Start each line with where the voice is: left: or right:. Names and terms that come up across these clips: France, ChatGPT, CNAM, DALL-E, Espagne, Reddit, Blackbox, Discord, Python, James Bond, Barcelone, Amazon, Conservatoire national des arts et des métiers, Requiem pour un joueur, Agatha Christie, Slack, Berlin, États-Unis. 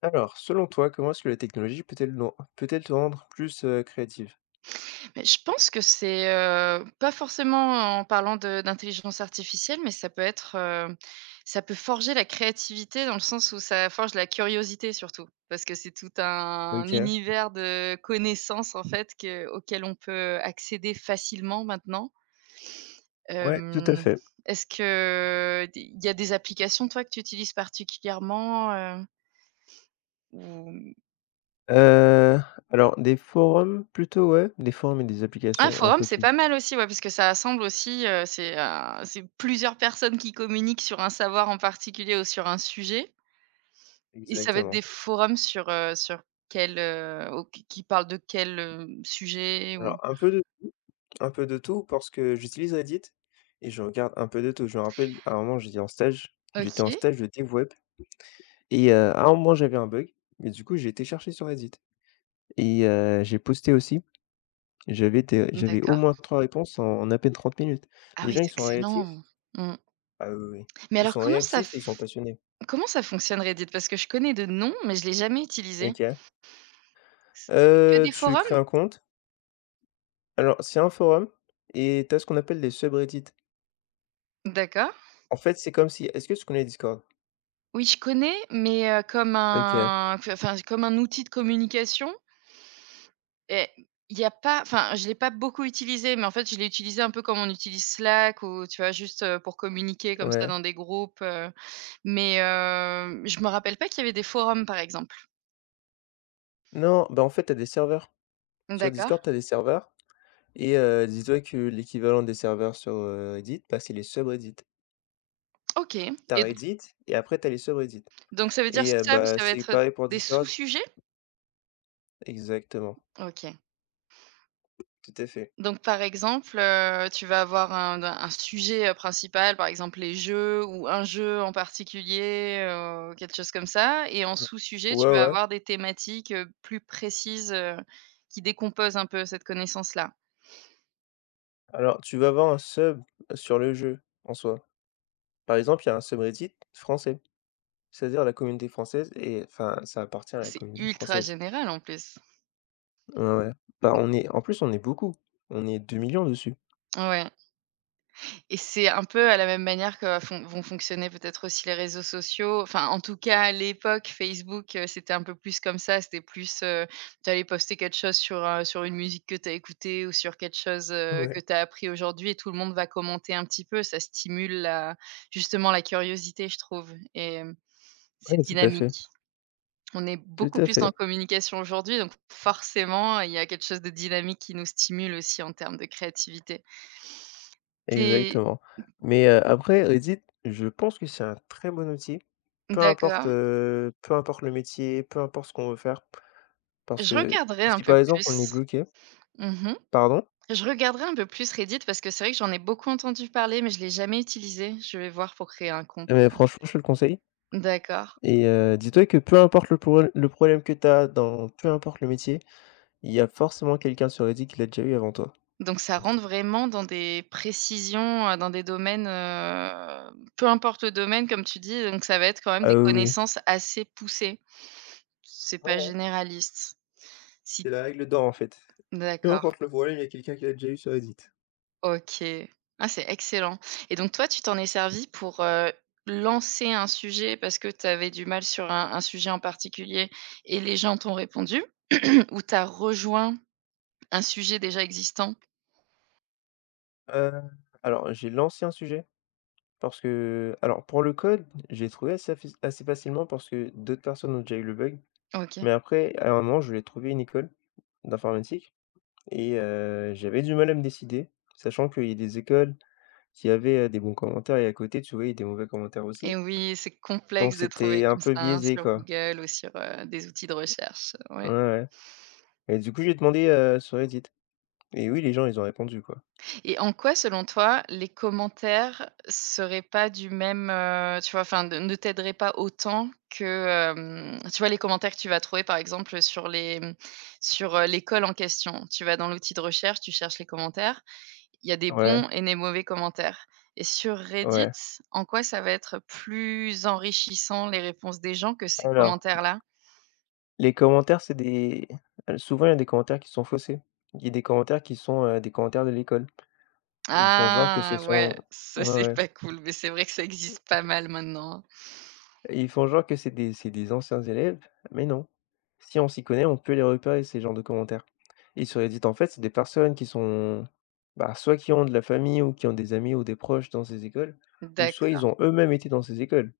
left: Alors, selon toi, comment est-ce que la technologie peut-elle te rendre plus, créative?
right: Mais je pense que c'est, pas forcément en parlant de d'intelligence artificielle, mais ça peut être, ça peut forger la créativité dans le sens où ça forge la curiosité surtout. Parce que c'est tout un
left: OK,
right: univers de connaissances en fait que auquel on peut accéder facilement maintenant.
left: ouais, tout à
right: Hem,
left: fait.
right: Est-ce que il y a des applications toi que tu utilises particulièrement, heu, ou
left: Heu, alors des forums plutôt, ouais, des forums et des
right: un
left: applications, un
right: forum,
left: peu
right: c'est
left: tout.
right: pas mal aussi, ouais, parce que ça assemble aussi, c'est plusieurs personnes qui communiquent sur un savoir en particulier ou sur un sujet et ça va être
left: Exactement.
right: des forums sur, sur quel, au qui parlent de quel, sujet
left: Alors
right: ou
left: un peu de tout, un peu de tout parce que j'utilise Reddit et je regarde un peu de tout. Je me rappelle, à un moment, j'étais en
right: OK,
left: stage de dev web et à un moment, j'avais un bug mais du coup, j'ai été chercher sur Reddit et j'ai posté aussi. J'avais au
right: d'accord.
left: moins 3 réponses en à peine 30 minutes.
right: Ah
left: Les
right: oui,
left: gens, ils
right: c'est
left: sont réactifs.
right: excellent. Mmh.
left: Ah oui, oui, oui.
right: Mais
left: Ils
right: alors
left: sont réactifs et ils sont passionnés.
right: comment ça fonctionne Reddit? Parce que je connais de nom, mais je l'ai jamais utilisé.
left: OK.
right: C'est que des
left: Tu
right: forums?
left: crées un compte. Alors, c'est un forum et tu as ce qu'on appelle des subreddits.
right: D'accord.
left: En fait, c'est comme si est-ce que tu connais Discord?
right: Oui, je connais, mais, comme
left: OK,
right: un enfin, comme un outil de communication. Et il y a pas enfin, je l'ai pas beaucoup utilisé, mais en fait, je l'ai utilisé un peu comme on utilise Slack ou tu vois, juste, pour communiquer comme ça
left: ouais.
right: dans des groupes, mais je me rappelle pas qu'il y avait des forums, par exemple.
left: Non, bah, en fait, tu as des serveurs. Sur
right: D'accord.
left: Discord, tu as des serveurs et dis-toi que l'équivalent des serveurs sur, Reddit, bah, c'est les subreddits.
right: OK,
left: Tu as
right: et
left: Reddit et après tu as les subreddits
right: donc ça veut dire
left: et
right: sub,
left: bah,
right: ça va
left: c'est
right: être
left: pareil pour
right: des
left: Discord.
right: sous-sujets?
left: Exactement,
right: OK.
left: tout à fait.
right: Donc par exemple, tu vas avoir un sujet, principal, par exemple les jeux ou un jeu en particulier, quelque chose comme ça et en sous-sujet,
left: Ouais,
right: tu vas
left: ouais.
right: avoir des thématiques, plus précises, qui décomposent un peu cette connaissance-là.
left: Alors, tu vas avoir un sub sur le jeu en soi. Par exemple, il y a un subreddit français, c'est-à-dire la communauté française et enfin, ça appartient à la
right: C'est
left: communauté
right: ultra
left: française.
right: général en plus.
left: Ouais, ouais. Bah, on est en plus, on est beaucoup. On est 2 millions dessus.
right: Ouais. Et c'est un peu à la même manière que fon vont fonctionner peut-être aussi les réseaux sociaux. Enfin, en tout cas, à l'époque, Facebook, c'était un peu plus comme ça. C'était plus, tu allais poster quelque chose sur, sur une musique que tu as écoutée ou sur quelque chose, que
left: Ouais,
right: tu as appris aujourd'hui et tout le monde va commenter un petit peu. Ça stimule la justement la curiosité, je trouve et c'est
left: ouais,
right: dynamique. On est
left: tout
right: beaucoup
left: à
right: plus en
left: fait,
right: communication aujourd'hui, donc forcément, il y a quelque chose de dynamique qui nous stimule aussi en termes de créativité. T'es
left: exactement. Mais après Reddit, je pense que c'est un très bon outil,
right: d'accord.
left: peu importe le métier, peu importe ce qu'on veut faire. Parce
right: Je
left: que
right: regarderai un
left: si, par
right: peu
left: exemple, on est
right: plus.
left: bloqué,
right: Mmh.
left: pardon?
right: Je regarderai un peu plus Reddit parce que c'est vrai que j'en ai beaucoup entendu parler, mais je l'ai jamais utilisé. Je vais voir pour créer un compte.
left: Mais franchement, je te le conseille
right: D'accord.
left: et dis-toi que peu importe le problème que tu as dans peu importe le métier, il y a forcément quelqu'un sur Reddit qui l'a déjà eu avant toi.
right: Donc ça rentre vraiment dans des précisions, dans des domaines, peu importe le domaine comme tu dis, donc ça va être quand même
left: Ah
right: des
left: oui, oui.
right: connaissances assez poussées. C'est
left: Ouais,
right: pas
left: ouais.
right: généraliste. Si
left: C'est la règle d'or en fait. Peu
right: d'accord.
left: importe le problème, il y a quelqu'un qui l'a déjà eu sur Reddit.
right: OK. Ah, c'est excellent et donc toi, tu t'en es servi pour, lancer un sujet parce que tu avais du mal sur un sujet en particulier et les gens t'ont répondu? Ou tu as rejoint un sujet déjà existant?
left: Heu, alors j'ai lancé un sujet parce que alors pour le code, j'ai trouvé assez facilement parce que d'autres personnes ont déjà eu le bug.
right: OK
left: Mais après, à un moment, je voulais trouver une école d'informatique et j'avais du mal à me décider, sachant qu'il y a des écoles qui avaient, des bons commentaires et à côté, tu vois, il y a des mauvais commentaires
right: et
left: aussi.
right: oui, c'est
left: Donc
right: complexe de trouver
left: c'était un
right: comme ça,
left: peu
right: hein,
left: biaisé,
right: sur
left: quoi.
right: Google ou sur, des outils de recherche,
left: Ouais,
right: ouais.
left: ouais, et du coup, j'ai demandé, sur Reddit et oui, les gens, ils ont répondu, quoi.
right: Et en quoi, selon toi, les commentaires seraient pas du même, tu vois, enfin, de ne t'aideraient pas autant que, tu vois, les commentaires que tu vas trouver, par exemple, sur les, sur, l'école en question? Tu vas dans l'outil de recherche, tu cherches les commentaires, il y a des
left: Ouais,
right: bons et des mauvais commentaires. Et sur Reddit,
left: ouais.
right: en quoi ça va être plus enrichissant, les réponses des gens, que ces
left: Alors
right: commentaires-là?
left: les commentaires, c'est des souvent il y a des commentaires qui sont faussés. Il y a des commentaires qui sont, des commentaires de l'école. Ils font genre que ce
right: Ah ouais,
left: sont ouais,
right: ça, c'est
left: ouais.
right: pas cool, mais c'est vrai que ça existe pas mal maintenant, hein.
left: Ils font genre que c'est des anciens élèves, mais non. Si on s'y connaît, on peut les repérer ces genres de commentaires. Ils seraient Reddit, en fait, c'est des personnes qui sont, bah, soit qui ont de la famille ou qui ont des amis ou des proches dans ces écoles, ou
right: D'acc
left: soit ils ont eux-mêmes été dans ces écoles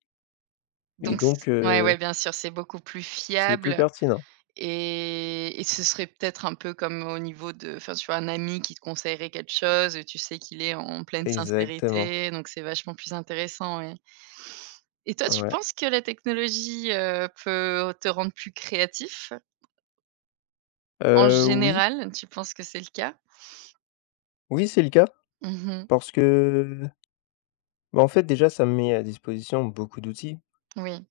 left: et
right: Donc c
left: donc
right: ouais, ouais, bien sûr, c'est beaucoup plus
left: c'est plus
right: fiable
left: pertinent.
right: et ce serait peut-être un peu comme au niveau de enfin, tu vois, un ami qui te conseillerait quelque chose, tu sais qu'il est en pleine
left: Exactement,
right: sincérité, donc c'est vachement plus intéressant, ouais. Et toi, tu
left: ouais.
right: penses que la technologie, peut te rendre plus créatif? En
left: Oui,
right: général, tu penses que c'est le cas?
left: oui, c'est le cas
right: Mmh.
left: parce que bah, en fait, déjà, ça me met à disposition beaucoup d'outils
right: Oui.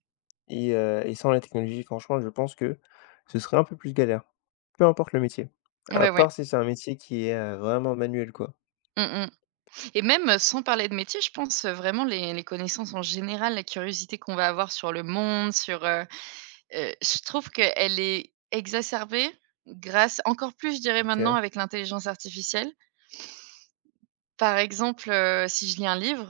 left: et et sans la technologie, franchement, je pense que ce serait un peu plus galère, peu importe le métier, à
right: Ouais, ouais.
left: part si c'est un métier qui est, vraiment manuel, quoi.
right: Mmh mh. Et même, sans parler de métier, je pense, vraiment les connaissances en général, la curiosité qu'on va avoir sur le monde, sur, je trouve qu'elle est exacerbée grâce encore plus, je dirais maintenant,
left: OK,
right: avec l'intelligence artificielle. Par exemple, si je lis un livre,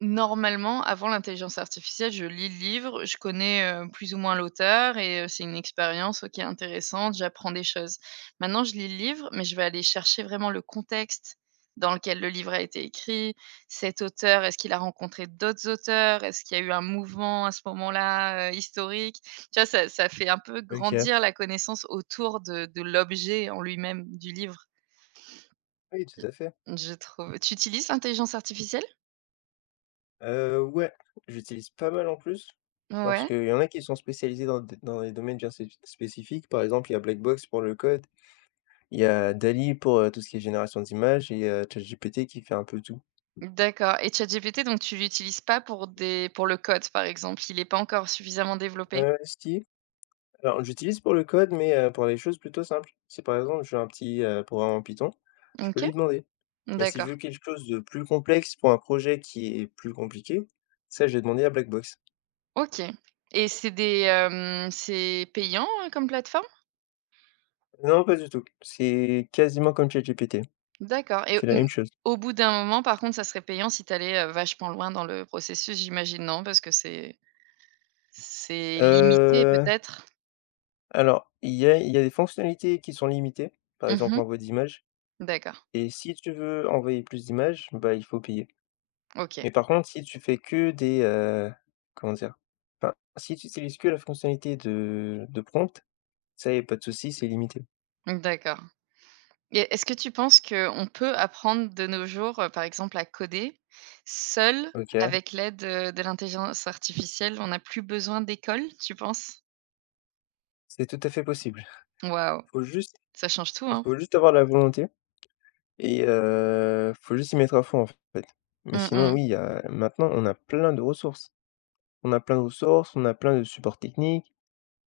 right: normalement, avant l'intelligence artificielle, je lis le livre, je connais, plus ou moins l'auteur et c'est une expérience, qui est intéressante, j'apprends des choses. Maintenant, je lis le livre, mais je vais aller chercher vraiment le contexte dans lequel le livre a été écrit. Cet auteur, est-ce qu'il a rencontré d'autres auteurs? Est-ce qu'il y a eu un mouvement à ce moment-là, historique? Tu vois, ça fait un peu
left: OK.
right: grandir la connaissance autour de l'objet en lui-même, du livre,
left: Oui, tout à fait.
right: je trouve. Tu utilises l'intelligence artificielle?
left: Ouais, j'utilise pas mal en plus parce
right: Ouais,
left: qu'il y en a qui sont spécialisés dans des domaines bien spéc spécifiques. Par exemple, il y a Blackbox pour le code. Il y a DALL-E pour, tout ce qui est génération d'images et ChatGPT qui fait un peu tout.
right: d'accord et ChatGPT donc tu l'utilises pas pour des pour le code, par exemple? Il est pas encore suffisamment développé?
left: Si, alors j'utilise pour le code, mais pour les choses plutôt simples. Si par exemple je veux un petit, programme en Python, je peux
right: OK,
left: lui demander. Mais si je veux
right: d'accord.
left: quelque chose de plus complexe pour un projet qui est plus compliqué, ça je vais demander à Blackbox.
right: OK et c'est des, c'est payant, comme plateforme?
left: Non, pas du tout, c'est quasiment comme ChatGPT,
right: D'accord et
left: c'est la même chose.
right: au bout d'un moment, par contre, ça serait payant si tu allais vachement loin dans le processus, j'imagine, non? Parce que c'est limité
left: Heu,
right: peut-être?
left: alors il y a des fonctionnalités qui sont limitées, par exemple
right: Mmh.
left: l'envoi d'images
right: D'accord,
left: et si tu veux envoyer plus d'images, bah, il faut payer.
right: OK,
left: Mais par contre, si tu fais que des, comment dire? Enfin, si tu utilises que la fonctionnalité de prompt, ça, y a pas de souci, c'est limité.
right: d'accord. Et est-ce que tu penses qu'on peut apprendre de nos jours, par exemple à coder, seul
left: OK,
right: avec l'aide, de l'intelligence artificielle? On n'a plus besoin d'école, tu penses?
left: c'est tout à fait possible.
right: Waouh,
left: Faut juste
right: ça change tout, hein?
left: Faut juste avoir la volonté et faut juste y mettre à fond, en fait. Mais sinon,
right: Mmh.
left: oui, y a maintenant, on a plein de ressources. On a plein de ressources, on a plein de supports techniques,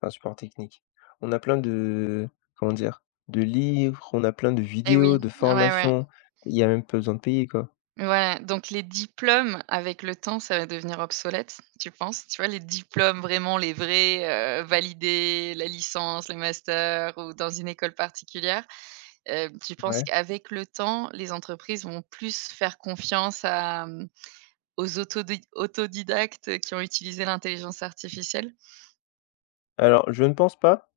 left: enfin, supports techniques. On a plein de, comment dire? De livres, on a plein de
right: Et oui,
left: vidéos, de
right: ouais, ouais.
left: formations. Il y a même pas besoin de payer, quoi.
right: Voilà, donc les diplômes, avec le temps, ça va devenir obsolète, tu penses? Tu vois, les diplômes vraiment les vrais, validés, la licence, le master ou dans une école particulière, tu penses
left: Ouais.
right: qu'avec le temps, les entreprises vont plus faire confiance à, aux autodidactes qui ont utilisé l'intelligence artificielle?
left: Alors, je ne pense pas.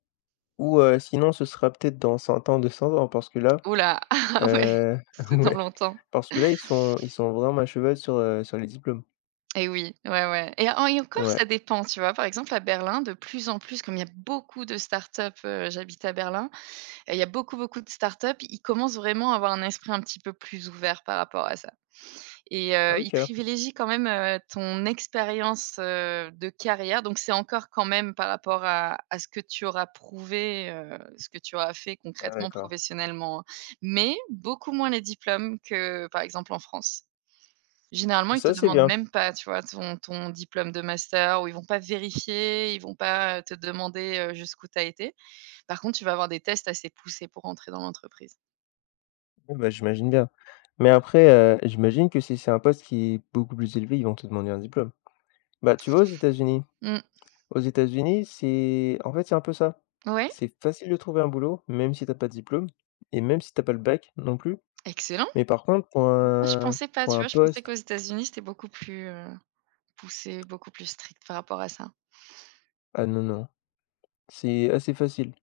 left: Ou sinon ce sera peut-être dans 100 ans, 200 ans parce que là,
right: Oula, ah ouais,
left: heu
right: c'est dans
left: ouais,
right: longtemps.
left: parce que là ils sont vraiment à cheval sur, sur les diplômes.
right: Et oui, ouais, ouais et en et encore
left: Ouais.
right: ça dépend, tu vois? Par exemple à Berlin, de plus en plus, comme il y a beaucoup de startups, up j'habite à Berlin et il y a beaucoup, beaucoup de startups. Ils commencent vraiment à avoir un esprit un petit peu plus ouvert par rapport à ça. Et
left: Ah,
right: il
left: OK.
right: privilégie quand même, ton expérience, de carrière, donc c'est encore quand même par rapport à ce que tu auras prouvé, ce que tu auras fait
left: Ah
right: concrètement,
left: d'accord.
right: professionnellement, hein, mais beaucoup moins les diplômes que, par exemple, en France. Généralement, ils te
left: Ça c'est
right: demandent
left: bien.
right: même pas, tu vois, ton diplôme de master ou ils vont pas vérifier, ils vont pas te demander, jusqu'où tu as été. Par contre, tu vas avoir des tests assez poussés pour entrer dans l'entreprise.
left: Ouais, bah, j'imagine bien. Mais après, j'imagine que si c'est un poste qui est beaucoup plus élevé, ils vont te demander un diplôme. Bah, tu vois aux États-Unis,
right: Mmh,
left: c'est en fait, c'est un peu ça.
right: ouais,
left: C'est facile de trouver un boulot, même si t'as pas de diplôme et même si t'as pas le bac non plus.
right: excellent.
left: Mais par contre
right: Moi je pensais pas,
left: pour
right: tu
left: un
right: vois? Je pensais
left: poste
right: qu'aux États-Unis, c'était beaucoup plus, poussé, beaucoup plus strict par rapport à ça.
left: ah non, non. C'est assez facile,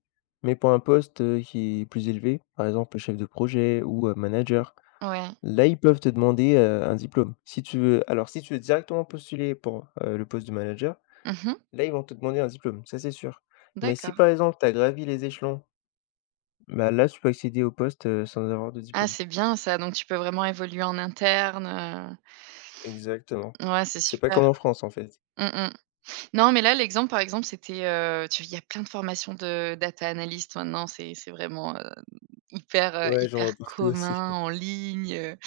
left: mais pour un poste, qui est plus élevé, par exemple chef de projet ou, manager,
right: Ouais.
left: là, ils peuvent te demander, un diplôme. Si tu veux Alors si tu veux directement postuler pour, le poste de manager,
right: Mmh.
left: là, ils vont te demander un diplôme, ça, c'est sûr. Mais si
right: D'accord.
left: par exemple tu as gravi les échelons, bah, là, tu peux accéder au poste, sans avoir de
right: Ah,
left: diplôme.
right: c'est bien ça, donc tu peux vraiment évoluer en interne,
left: Exactement.
right: ouais, c'est
left: C'est pas
right: super.
left: comme en France, en fait.
right: Mmh mh. Non, mais là, l'exemple, par exemple, c'était, tu il y a plein de formations de data analyst maintenant, c'est vraiment, hyper,
left: Ouais, j'en
right: hyper
left: vois partout aussi.
right: commun en ligne,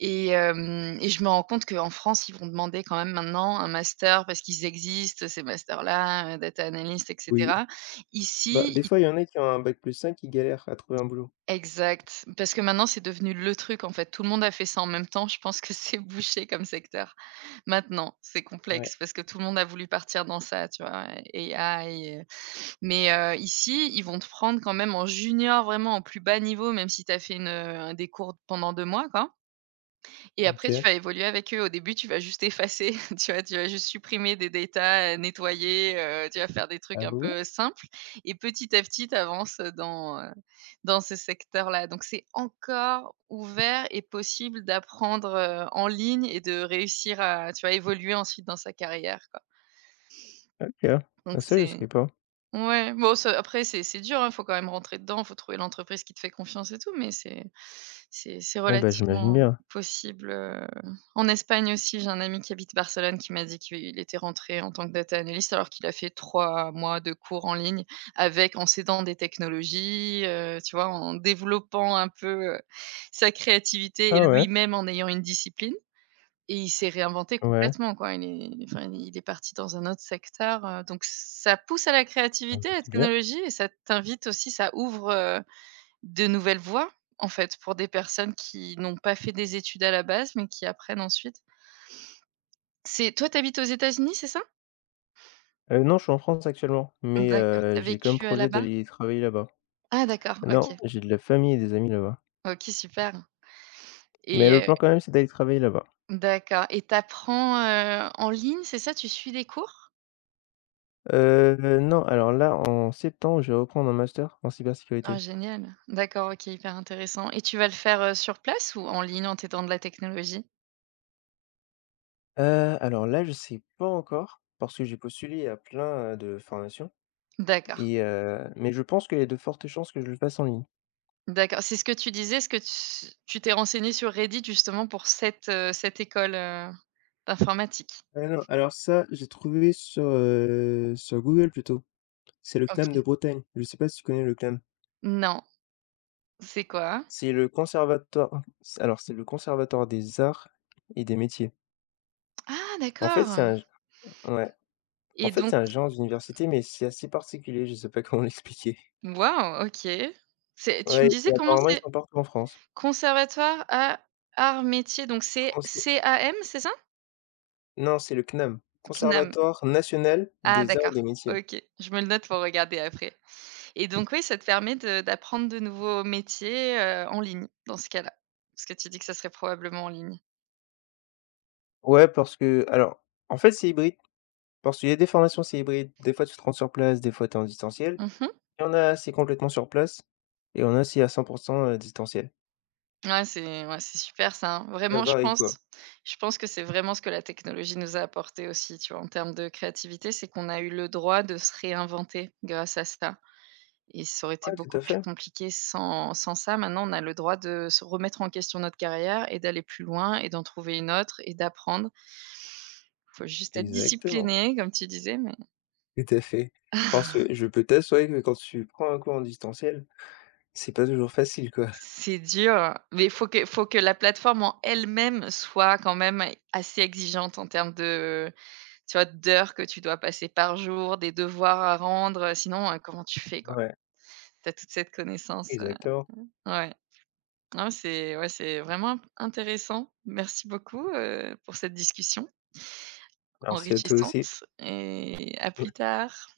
right: et je me rends compte qu'en France, ils vont demander quand même maintenant un master parce qu'ils existent, ces masters-là, data analyst et
left: Oui.
right: cetera.
left: Bah,
right: Ici
left: des
right: i
left: fois, il y en a qui ont un bac +5 qui galèrent à trouver un boulot.
right: exact, parce que maintenant, c'est devenu le truc, en fait. Tout le monde a fait ça en même temps. Je pense que c'est bouché comme secteur. Maintenant, c'est
left: Ouais,
right: complexe parce que tout le monde a voulu partir dans ça, tu vois? AI, mais ici, ils vont te prendre quand même en junior, vraiment en plus bas niveau, même si tu as fait une, des cours pendant 2 mois, quoi, et après tu
left: OK.
right: vas évoluer avec eux. Au début, tu vas juste effacer, tu vas juste supprimer des datas, nettoyer, tu vas faire des trucs
left: Ah
right: un
left: ouais?
right: peu simples et petit à petit, tu avances dans, dans ce secteur-là. Donc c'est encore ouvert et possible d'apprendre, en ligne et de réussir à, tu vas évoluer ensuite dans sa carrière, quoi.
left: OK. Ah
right: Donc
left: ça, je
right: c'est
left: sais pas.
right: ouais, bon ça après c'est dur, il faut quand même rentrer dedans, il faut trouver l'entreprise qui te fait confiance et tout, mais c'est
left: Ouais, bah, j'imagine
right: relativement
left: bien.
right: possible, En Espagne aussi, j'ai un ami qui habite Barcelone qui m'a dit qu'il était rentré en tant que data analyst alors qu'il a fait 3 mois de cours en ligne avec en s'aidant des technologies, tu vois? En développant un peu, sa créativité et
left: Ah ouais?
right: lui-même en ayant une discipline. Et il s'est réinventé
left: Ouais.
right: complètement quoi. Il est enfin il est parti dans un autre secteur, donc ça pousse à la
left: Ah bah,
right: créativité, la
left: c'est bien.
right: technologie et ça t'invite aussi ça ouvre, de nouvelles voies, en fait, pour des personnes qui n'ont pas fait des études à la base, mais qui apprennent ensuite. C'est toi, tu habites aux États-Unis, c'est ça?
left: Non, je suis en France actuellement, mais
right: D'accord, tu as
left: j'ai comme
right: vécu,
left: projet
right: là-bas?
left: d'aller travailler là-bas.
right: Ah d'accord,
left: Non,
right: OK.
left: j'ai de la famille et des amis là-bas,
right: OK, super
left: mais
right: et
left: le plan quand même, c'est d'aller travailler là-bas.
right: d'accord et tu apprends, en ligne, c'est ça? Tu suis des cours?
left: Non, alors là, en septembre, je vais reprendre un master en cybersécurité.
right: Ah génial. D'accord, OK, hyper intéressant et tu vas le faire, sur place ou en ligne en t'étant de la technologie?
left: Alors là, je sais pas encore parce que j'ai postulé à plein, de formations
right: D'accord,
left: mais je pense qu'il y a de fortes chances que je le fasse en ligne.
right: d'accord. C'est ce que tu disais, ce que tu t'es renseigné sur Reddit justement pour cette, cette école, d'informatique?
left: Ah non, alors ça, j'ai trouvé sur, sur Google plutôt. C'est le CNAM de
right: OK.
left: Bretagne. Je sais pas si tu connais le CNAM?
right: Non, c'est quoi?
left: C'est le conservatoire Alors c'est le Conservatoire des arts et des métiers.
right: Ah
left: En fait,
right: d'accord
left: c'est un Ouais, en
right: et
left: fait,
right: donc
left: c'est un genre d'université, mais c'est assez particulier, je sais pas comment l'expliquer.
right: waouh, OK. C'est tu me
left: Ouais
right: disais
left: et
right: comment
left: apparemment, ils
right: c'est?
left: sont partout en France.
right: Conservatoire à arts métiers, donc c'est
left: Conser
right: CAM, c'est ça?
left: Non, c'est le CNAM,
right: CNAM.
left: Conservatoire national
right: Ah
left: des arts et
right: d'accord,
left: des métiers.
right: OK. Je me le note pour regarder après. Et donc oui, ça te permet de d'apprendre de nouveaux métiers, en ligne, dans ce cas-là. Parce que tu dis que ça serait probablement en ligne.
left: Ouais, parce que alors, en fait, c'est hybride, parce qu'il y a des formations, c'est hybride. Des fois, tu te rends sur place, des fois, tu es en distanciel.
right: Mmh.
left: Il y en a, c'est complètement sur place et on a, c'est à 100% distanciel.
right: Ouais, c'est super ça, hein.
left: Ça
right: Vraiment,
left: varie, quoi.
right: je pense que c'est vraiment ce que la technologie nous a apporté aussi, tu vois? En termes de créativité, c'est qu'on a eu le droit de se réinventer grâce à ça et ça aurait été
left: Ouais, tout
right: beaucoup
left: à
right: plus
left: fait.
right: compliqué sans ça. Maintenant, on a le droit de se remettre en question notre carrière et d'aller plus loin et d'en trouver une autre et d'apprendre. Faut juste être
left: Exactement.
right: discipliné, comme tu disais, mais
left: Tout à fait. Parce que je peux t'assurer que quand tu prends un cours en distanciel, c'est pas toujours facile, quoi.
right: c'est dur, mais il faut que la plateforme en elle-même soit quand même assez exigeante en termes de, tu vois, d'heures que tu dois passer par jour, des devoirs à rendre, sinon, comment tu fais, quoi?
left: Ouais,
right: Tu as toute cette connaissance,
left: exactement.
right: ouais. Non, c'est ouais, c'est vraiment intéressant. Merci beaucoup, pour cette discussion
left: Merci à toi aussi.
right: enrichissante et à plus tard.